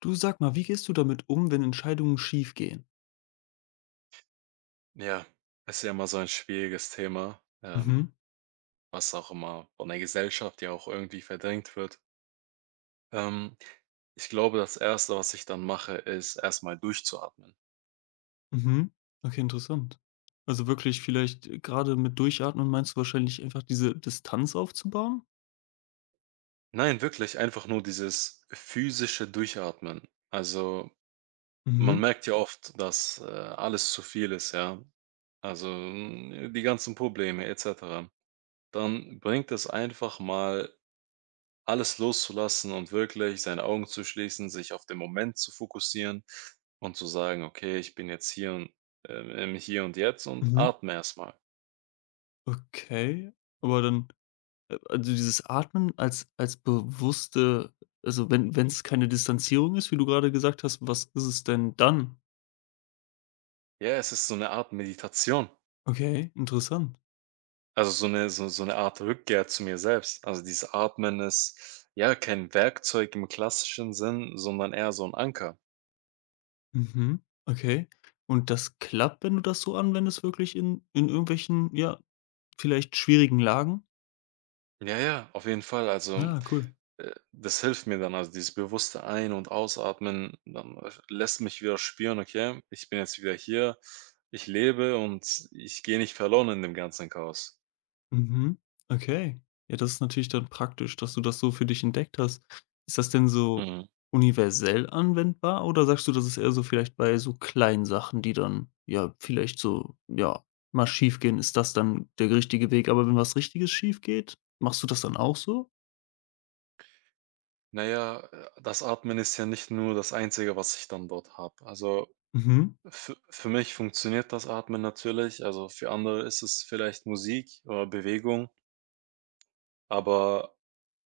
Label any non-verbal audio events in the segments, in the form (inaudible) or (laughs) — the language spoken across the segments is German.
Du, sag mal, wie gehst du damit um, wenn Entscheidungen schiefgehen? Ja, ist ja immer so ein schwieriges Thema, Mhm. was auch immer von der Gesellschaft ja auch irgendwie verdrängt wird. Ähm, Ich glaube, das Erste, was ich dann mache, ist erstmal durchzuatmen. Mhm. Okay, interessant. Also wirklich vielleicht, grade mit Durchatmen meinst du wahrscheinlich einfach diese Distanz aufzubauen? Nein, wirklich einfach nur dieses physische Durchatmen. Also man Mhm. merkt ja oft, dass alles zu viel ist, ja. Also die ganzen Probleme etc. Dann bringt es einfach mal alles loszulassen und wirklich seine Augen zu schließen, sich auf den Moment zu fokussieren und zu sagen: „Okay, ich bin jetzt hier und im Hier und Jetzt" und Mhm. atme erstmal. Okay. Aber dann also dieses Atmen als bewusste, also wenn es keine Distanzierung ist, wie du gerade gesagt hast, was ist es denn dann? Ja, es ist so eine Art Meditation, Okay, interessant. also so eine so so 'ne Art Rückkehr zu mir selbst. Also, dieses Atmen ist, ja, kein Werkzeug im klassischen Sinn, sondern eher so ein Anker. Mhm, okay. Und das klappt, wenn du das so anwendest, wirklich in irgendwelchen, ja, vielleicht schwierigen Lagen? Ja, ja, auf jeden Fall. Also. Ah, cool. Das hilft mir dann, also dieses bewusste Ein und Ausatmen, dann lässt mich wieder spüren, okay, ich bin jetzt wieder hier, ich lebe und ich gehe nicht verloren in dem ganzen Chaos. Mhm. Okay. Ja, das ist natürlich dann praktisch, dass du das so für dich entdeckt hast. Ist das denn so Mhm. universell anwendbar oder sagst du, das ist eher so vielleicht bei so kleinen Sachen, die dann ja vielleicht so, ja, mal schief gehen, ist das dann der richtige Weg? Aber wenn was Richtiges schief geht, machst du das dann auch so? Naja, das Atmen ist ja nicht nur das Einzige, was ich dann dort habe. Also Mhm. für mich funktioniert das Atmen natürlich, also für andere ist es vielleicht Musik oder Bewegung, aber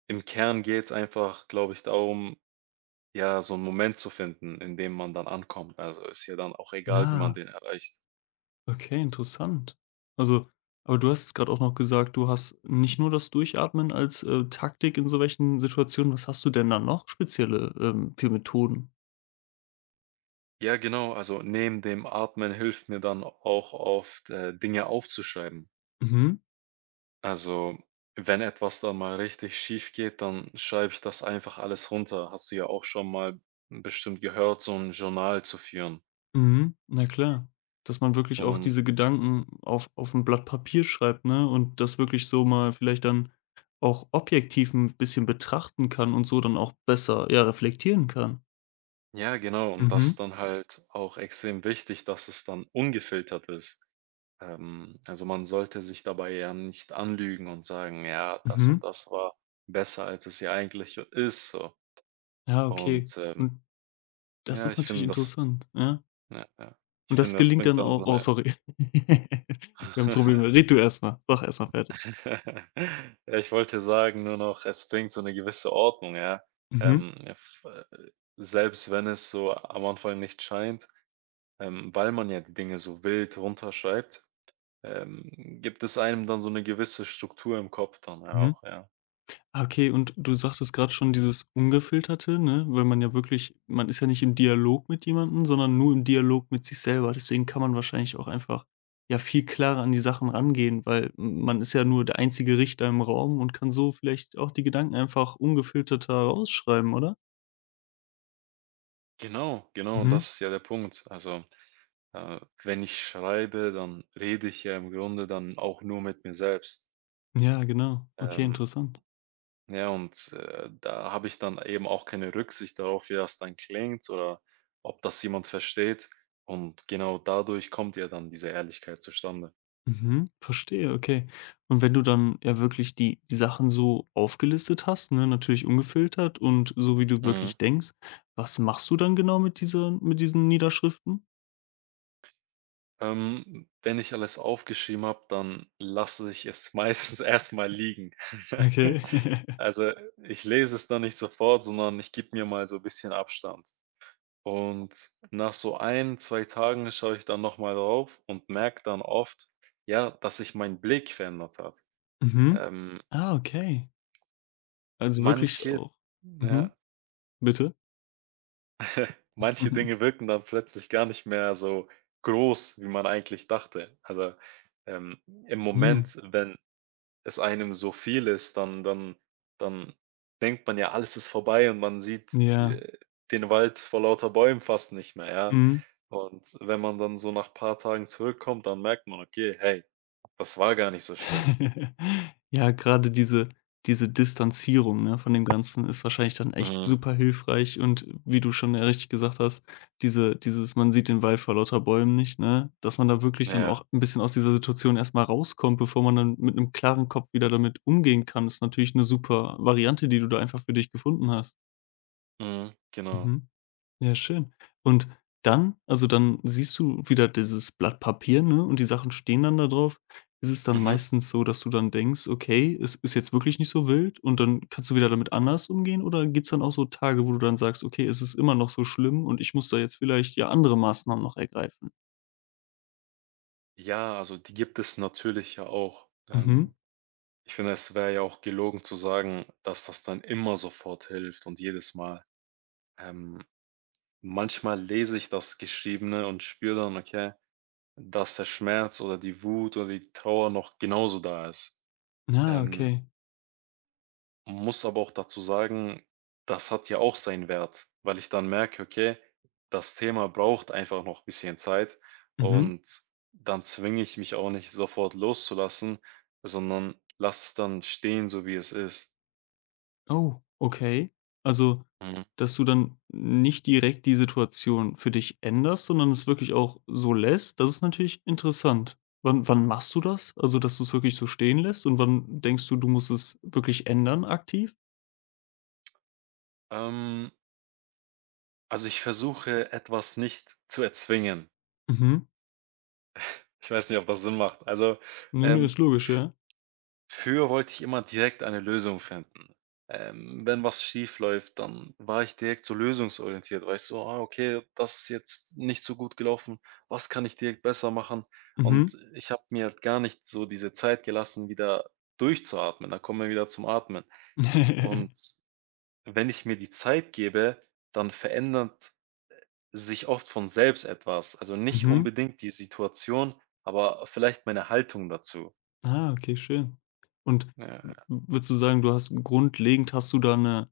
im Kern geht es einfach, glaube ich, darum, ja, so einen Moment zu finden, in dem man dann ankommt. Also, ist ja dann auch egal, wie man Ja. den erreicht. Okay, interessant. Also aber du hast jetzt gerade auch noch gesagt, du hast nicht nur das Durchatmen als, Taktik in so welchen Situationen. Was hast du denn dann noch spezielle, für Methoden? Ja, genau, also neben dem Atmen hilft mir dann auch oft, Dinge aufzuschreiben. Mhm. Also, wenn etwas dann mal richtig schief geht, dann schreibe ich das einfach alles runter. Hast du ja auch schon mal bestimmt gehört, so ein Journal zu führen. Mhm, na klar. Dass man wirklich auch Und diese Gedanken auf ein Blatt Papier schreibt, ne, und das wirklich so mal vielleicht dann auch objektiv ein bisschen betrachten kann und so dann auch besser, ja, reflektieren kann. ja, genau, und das Mhm. ist dann halt auch extrem wichtig, dass es dann ungefiltert ist. Also, man sollte sich dabei ja nicht anlügen und sagen: „Ja, das Mhm. und das war besser, als es ja eigentlich ist", so. Ja, okay. Und, Und das ja, ist ich natürlich finde das, interessant, ja, ja. ja, ja. Ich Und das finde, das gelingt bringt dann dann so auch. Oh, eine. sorry. (laughs) Wir haben Probleme. (laughs) Red du erst mal. Mach erst mal fertig. Ja, ich wollte sagen nur noch, es bringt so eine gewisse Ordnung, ja. Mhm. Ja, f selbst wenn es so am Anfang nicht scheint, weil man ja die Dinge so wild runterschreibt, ähm, gibt es einem dann so eine gewisse Struktur im Kopf dann ja Mhm. auch, ja. Ah, okay, und du sagtest gerade schon dieses Ungefilterte, ne? Weil man ja wirklich, man ist ja nicht im Dialog mit jemandem, sondern nur im Dialog mit sich selber. Deswegen kann man wahrscheinlich auch einfach, ja, viel klarer an die Sachen rangehen, weil m man ist ja nur der einzige Richter im Raum und kann so vielleicht auch die Gedanken einfach ungefilterter rausschreiben, oder? Genau, genau, und Mhm. das ist ja der Punkt. Also, wenn ich schreibe, dann rede ich ja im Grunde dann auch nur mit mir selbst. Ja, genau. Okay, Ähm, interessant. ja, und da habe ich dann eben auch keine Rücksicht darauf, wie das dann klingt oder ob das jemand versteht. Und genau dadurch kommt ja dann diese Ehrlichkeit zustande. Mhm, verstehe, okay. Und wenn du dann ja wirklich die Sachen so aufgelistet hast, ne, natürlich ungefiltert und so, wie du Mhm. wirklich denkst, was machst du dann genau mit dieser mit diesen Niederschriften? Wenn ich alles aufgeschrieben habe, dann lasse ich es meistens (laughs) erstmal liegen. Okay. (laughs) (laughs) Also ich lese es dann nicht sofort, sondern ich gebe mir mal so ein bisschen Abstand. Und nach so ein 2 Tagen schaue ich dann nochmal drauf und merke dann oft, ja, dass sich mein Blick verändert hat. Mhm. Ähm, Ah, okay. Also wirklich Manche, auch. ja, Mhm, bitte? manche Dinge (laughs) wirken dann plötzlich gar nicht mehr so groß, wie man eigentlich dachte. Also, im Mhm. Moment, wenn es einem so viel ist, dann denkt man ja, alles ist vorbei und man sieht, Ja. äh, den Wald vor lauter Bäumen fast nicht mehr, ja. Mhm. Und wenn man dann so nach paar Tagen zurückkommt, dann merkt man: „Okay, hey, das war gar nicht so schlimm." (laughs) Ja, gerade diese Distanzierung, ne, von dem Ganzen ist wahrscheinlich dann echt Mhm. super hilfreich, und wie du schon ja richtig gesagt hast, dieses, man sieht den Wald vor lauter Bäumen nicht, ne, dass man da wirklich dann Ja. auch ein bisschen aus dieser Situation erstmal rauskommt, bevor man dann mit einem klaren Kopf wieder damit umgehen kann, ist natürlich eine super Variante, die du da einfach für dich gefunden hast. Mhm. Genau. Mhm. Ja, schön. Und dann also, dann siehst du wieder dieses Blatt Papier, ne, und die Sachen stehen dann da drauf. Ist es dann Mhm. meistens so, dass du dann denkst: „Okay, es ist jetzt wirklich nicht so wild", und dann kannst du wieder damit anders umgehen? Oder gibt's dann auch so Tage, wo du dann sagst: „Okay, es ist immer noch so schlimm und ich muss da jetzt vielleicht, ja, andere Maßnahmen noch ergreifen?" Ja, also die gibt es natürlich ja auch. Mhm. Ich finde, es wäre ja auch gelogen zu sagen, dass das dann immer sofort hilft und jedes Mal. Ähm, Manchmal lese ich das Geschriebene und spüre dann: „Okay, dass der Schmerz oder die Wut oder die Trauer noch genauso da ist. Ah, Ähm, okay. Muss aber auch dazu sagen, das hat ja auch seinen Wert, weil ich dann merke, okay, das Thema braucht einfach noch ein bisschen Zeit Mhm. und dann zwinge ich mich auch nicht sofort loszulassen, sondern lasse es dann stehen, so wie es ist. Oh, okay. Also, Mhm. dass du dann nicht direkt die Situation für dich änderst, sondern es wirklich auch so lässt, das ist natürlich interessant. Wann machst du das? Also, dass du es wirklich so stehen lässt, und wann denkst du, du musst es wirklich ändern, aktiv? Ähm, also ich versuche etwas nicht zu erzwingen. Mhm. Ich weiß nicht, ob das Sinn macht. Also, Ne, ne, ähm, ist logisch, ja. früher wollte ich immer direkt eine Lösung finden. Wenn was schief läuft, dann war ich direkt so lösungsorientiert, weißt du, ah, okay, das ist jetzt nicht so gut gelaufen, was kann ich direkt besser machen? Mhm. Und ich habe mir halt gar nicht so diese Zeit gelassen, wieder durchzuatmen. Da kommen wir wieder zum Atmen. (laughs) Und wenn ich mir die Zeit gebe, dann verändert sich oft von selbst etwas. Also nicht Mhm. unbedingt die Situation, aber vielleicht meine Haltung dazu. Ah, okay, schön. Und w Ja. würdest du sagen, du hast grundlegend, hast du da eine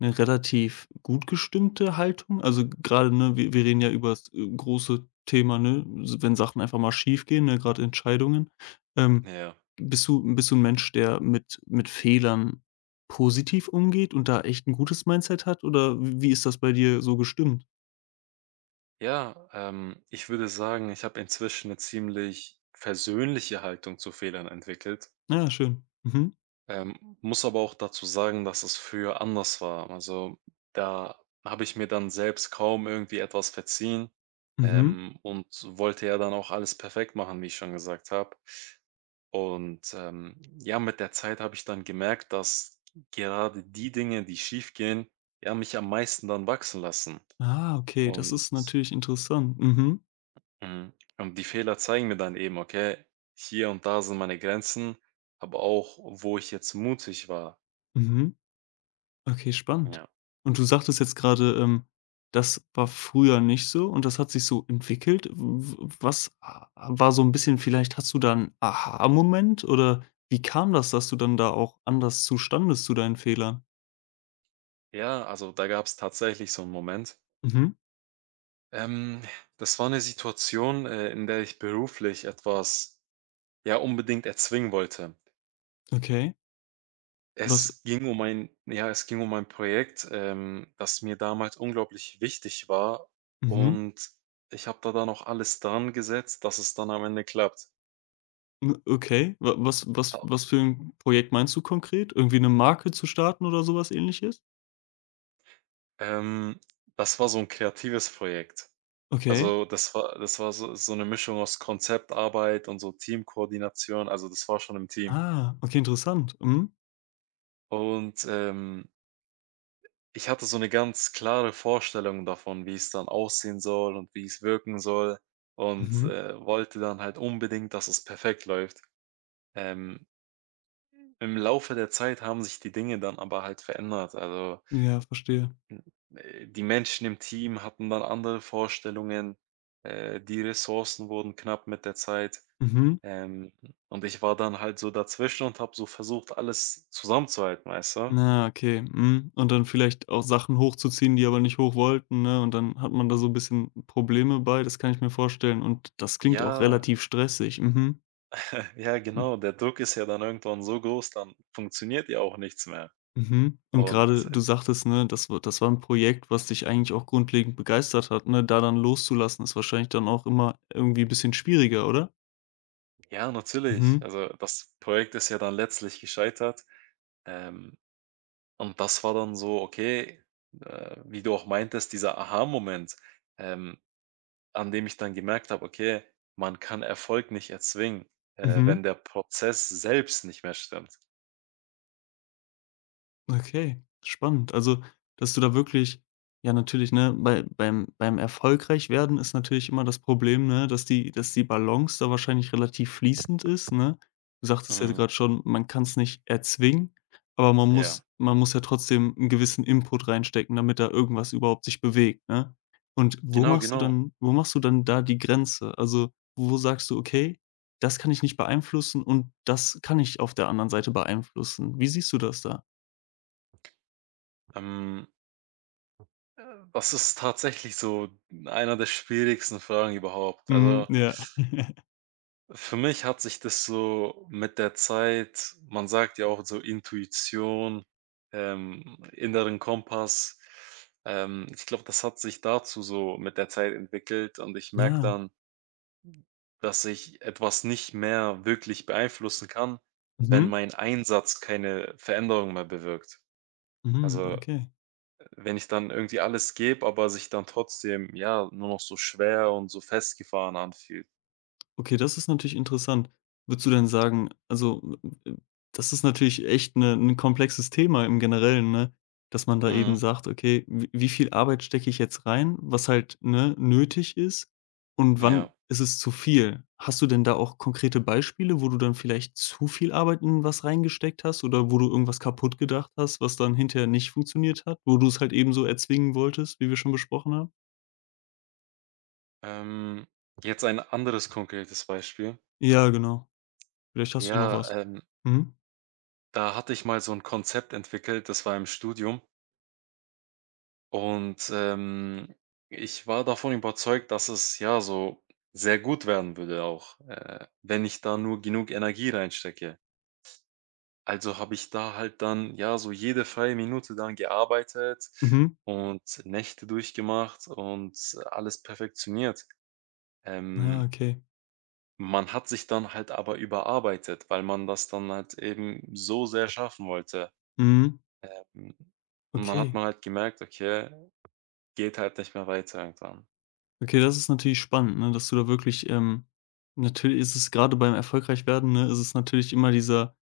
eine relativ gut gestimmte Haltung? Also, gerade ne, wir reden ja übers, große Thema, ne, s wenn Sachen einfach mal schiefgehen, ne, gerade Entscheidungen. Ähm, Ja. Bist du ein Mensch, der mit Fehlern positiv umgeht und da echt ein gutes Mindset hat, oder w wie ist das bei dir so gestimmt? Ja, ich würde sagen, ich habe inzwischen eine ziemlich versöhnliche Haltung zu Fehlern entwickelt, Ja, schön. Mhm. Muss aber auch dazu sagen, dass es früher anders war. Also, da habe ich mir dann selbst kaum irgendwie etwas verziehen, Mhm. Und wollte ja dann auch alles perfekt machen, wie ich schon gesagt habe. Und, ja, mit der Zeit habe ich dann gemerkt, dass gerade die Dinge, die schiefgehen, ja, mich am meisten dann wachsen lassen Ah, okay, das und ist natürlich interessant. Mhm. Mhm. Und die Fehler zeigen mir dann eben, okay, hier und da sind meine Grenzen, aber auch, wo ich jetzt mutig war. Mhm. Okay, spannend. Ja. Und du sagtest jetzt gerade, das war früher nicht so und das hat sich so entwickelt. W w was a War so ein bisschen, vielleicht hast du da 'n Aha-Moment oder wie kam das, dass du dann da auch anders zustandest zu deinen Fehlern? Ja, also da gab es tatsächlich so einen Moment. Mhm, Ähm, Das war eine Situation, in der ich beruflich etwas ja unbedingt erzwingen wollte. okay. Was Es ging um ein, ja, es ging um ein Projekt, das mir damals unglaublich wichtig war Mhm, und ich habe da dann auch alles dran gesetzt, dass es dann am Ende klappt. m okay. Wa was was Was für ein Projekt meinst du konkret? Irgendwie eine Marke zu starten oder sowas Ähnliches? Ähm, Das war so 'n kreatives Projekt. Okay. Also, das war so 'ne Mischung aus Konzeptarbeit und so Teamkoordination. Also, das war schon im Team. Ah, okay, interessant. Mhm. Und, ich hatte so 'ne ganz klare Vorstellung davon, wie es dann aussehen soll und wie es wirken soll und, Mhm. Wollte dann halt unbedingt, dass es perfekt läuft. Ähm, Im Laufe der Zeit haben sich die Dinge dann aber halt verändert. Also Ja, verstehe. Hm, die Menschen im Team hatten dann andere Vorstellungen, die Ressourcen wurden knapp mit der Zeit, Mhm. ähm, und ich war dann halt so dazwischen und habe so versucht, alles zusammenzuhalten, weißt du? Na, okay, mhm. Und dann vielleicht auch Sachen hochzuziehen, die aber nicht hoch wollten, ne? Und dann hat man da so ein bisschen Probleme bei, das kann ich mir vorstellen. Und das klingt Ja, auch relativ stressig. Mhm. (laughs) ja, Hm, genau, der Druck ist ja dann irgendwann so groß, dann funktioniert ja auch nichts mehr. mhm. Und Und, gerade du sagtest, ne, das war ein Projekt, was dich eigentlich auch grundlegend begeistert hat, ne? Da dann loszulassen, ist wahrscheinlich dann auch immer irgendwie ein bisschen schwieriger, oder? ja, natürlich, Mhm. also das Projekt ist ja dann letztlich gescheitert, ähm, und das war dann so, okay, wie du auch meintest, dieser Aha-Moment, ähm an dem ich dann gemerkt habe, okay, man kann Erfolg nicht erzwingen, Mhm. wenn der Prozess selbst nicht mehr stimmt. Okay, spannend. Also, dass du da wirklich, ja, natürlich, ne, bei beim erfolgreich werden ist natürlich immer das Problem, ne, dass die Balance da wahrscheinlich relativ fließend ist, ne? Du sagtest ja Mhm. gerade schon, man kann es nicht erzwingen, aber man Ja, muss man muss ja trotzdem einen gewissen Input reinstecken, damit da irgendwas überhaupt sich bewegt, ne? Und genau, genau. Wo machst du dann da die Grenze? Also, wo sagst du: „Okay, das kann ich nicht beeinflussen und das kann ich auf der anderen Seite beeinflussen." Wie siehst du das da? Ähm, äh, Das ist tatsächlich so einer der schwierigsten Fragen überhaupt. Mhm, Also ja. (laughs) für mich hat sich das so mit der Zeit, man sagt ja auch so Intuition, inneren Kompass, ich glaube, das hat sich dazu so mit der Zeit entwickelt und ich merke Ja. dann, dass ich etwas nicht mehr wirklich beeinflussen kann, wenn Mhm, mein Einsatz keine Veränderung mehr bewirkt. mhm, Also, okay. wenn ich dann irgendwie alles gebe, aber sich dann trotzdem, ja, nur noch so schwer und so festgefahren anfühlt. Okay, das ist natürlich interessant. Würdest du denn sagen, also, äh, äh, das ist natürlich echt 'n komplexes Thema im Generellen, ne, dass man da eben Mhm. sagt: „Okay, w wie viel Arbeit stecke ich jetzt rein, was halt, ne, nötig ist und wann Ja. ist es zu viel?" Hast du denn da auch konkrete Beispiele, wo du dann vielleicht zu viel Arbeit in was reingesteckt hast oder wo du irgendwas kaputt gedacht hast, was dann hinterher nicht funktioniert hat, wo du es halt eben so erzwingen wolltest, wie wir schon besprochen haben? Ähm, Jetzt ein anderes konkretes Beispiel. Ja, genau. Vielleicht hast du noch Ja, was. Mhm. da hatte ich mal so ein Konzept entwickelt, das war im Studium. Und, ich war davon überzeugt, dass es, ja, so sehr gut werden würde auch, wenn ich da nur genug Energie reinstecke. Also habe ich da halt dann, ja, so jede freie Minute dann gearbeitet Mhm. und Nächte durchgemacht und alles perfektioniert. Ah, Ähm, okay. Man hat sich dann halt aber überarbeitet, weil man das dann halt eben so sehr schaffen wollte. Mhm. Hm, und dann hat Okay. man halt gemerkt: „Okay, geht halt nicht mehr weiter irgendwann." Okay, das ist natürlich spannend, ne, dass du da wirklich, natürlich ist es gerade beim Erfolgreichwerden, ne, ist es natürlich immer dieser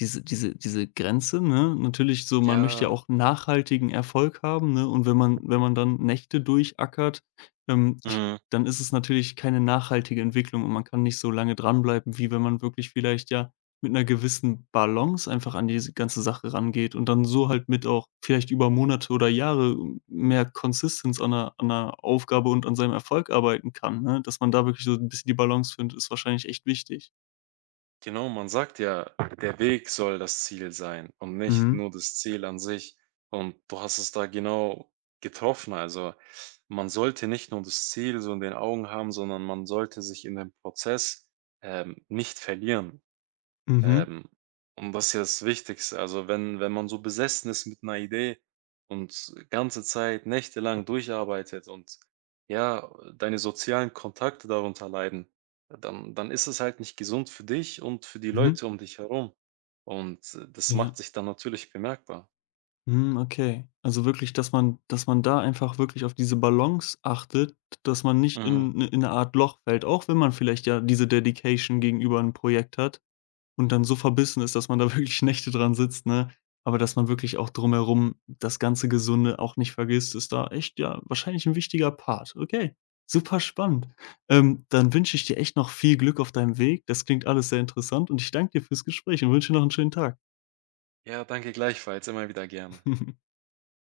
diese diese diese Grenze, ne? Natürlich so, man möchte ja Ja. auch nachhaltigen Erfolg haben, ne? Und wenn man dann Nächte durchackert, ich Mhm. dann ist es natürlich keine nachhaltige Entwicklung und man kann nicht so lange dranbleiben, wie wenn man wirklich vielleicht, ja, mit 'ner gewissen Balance einfach an diese ganze Sache rangeht und dann so halt mit auch vielleicht über Monate oder Jahre mehr Consistenz an 'ner Aufgabe und an seinem Erfolg arbeiten kann, ne? Dass man da wirklich so 'n bisschen die Balance findet, ist wahrscheinlich echt wichtig. Genau, man sagt ja, der Weg soll das Ziel sein und nicht Mhm. nur das Ziel an sich. Und du hast es da genau getroffen. Also man sollte nicht nur das Ziel so in den Augen haben, sondern man sollte sich in dem Prozess nicht verlieren. Mhm, Ähm, und das ist ja das Wichtigste. Also wenn man so besessen ist mit einer Idee und ganze Zeit nächtelang durcharbeitet und ja, deine sozialen Kontakte darunter leiden, dann ist es halt nicht gesund für dich und für die mhm, Leute um dich herum. Und das ja. macht sich dann natürlich bemerkbar. Mhm, okay. Also wirklich, dass man da einfach wirklich auf diese Balance achtet, dass man nicht Mhm. in 'ne Art Loch fällt, auch wenn man vielleicht ja diese Dedication gegenüber 'n Projekt hat. Und dann so verbissen ist, dass man da (laughs) wirklich Nächte dran sitzt, ne? Aber dass man wirklich auch drumherum das ganze Gesunde auch nicht vergisst, ist da echt, ja, wahrscheinlich ein wichtiger Part. Okay, super spannend. Dann wünsche ich dir echt noch viel Glück auf deinem Weg. Das klingt alles sehr interessant und ich danke dir fürs Gespräch und wünsche dir noch einen schönen Tag. Ja, danke gleichfalls, immer wieder gerne. (laughs)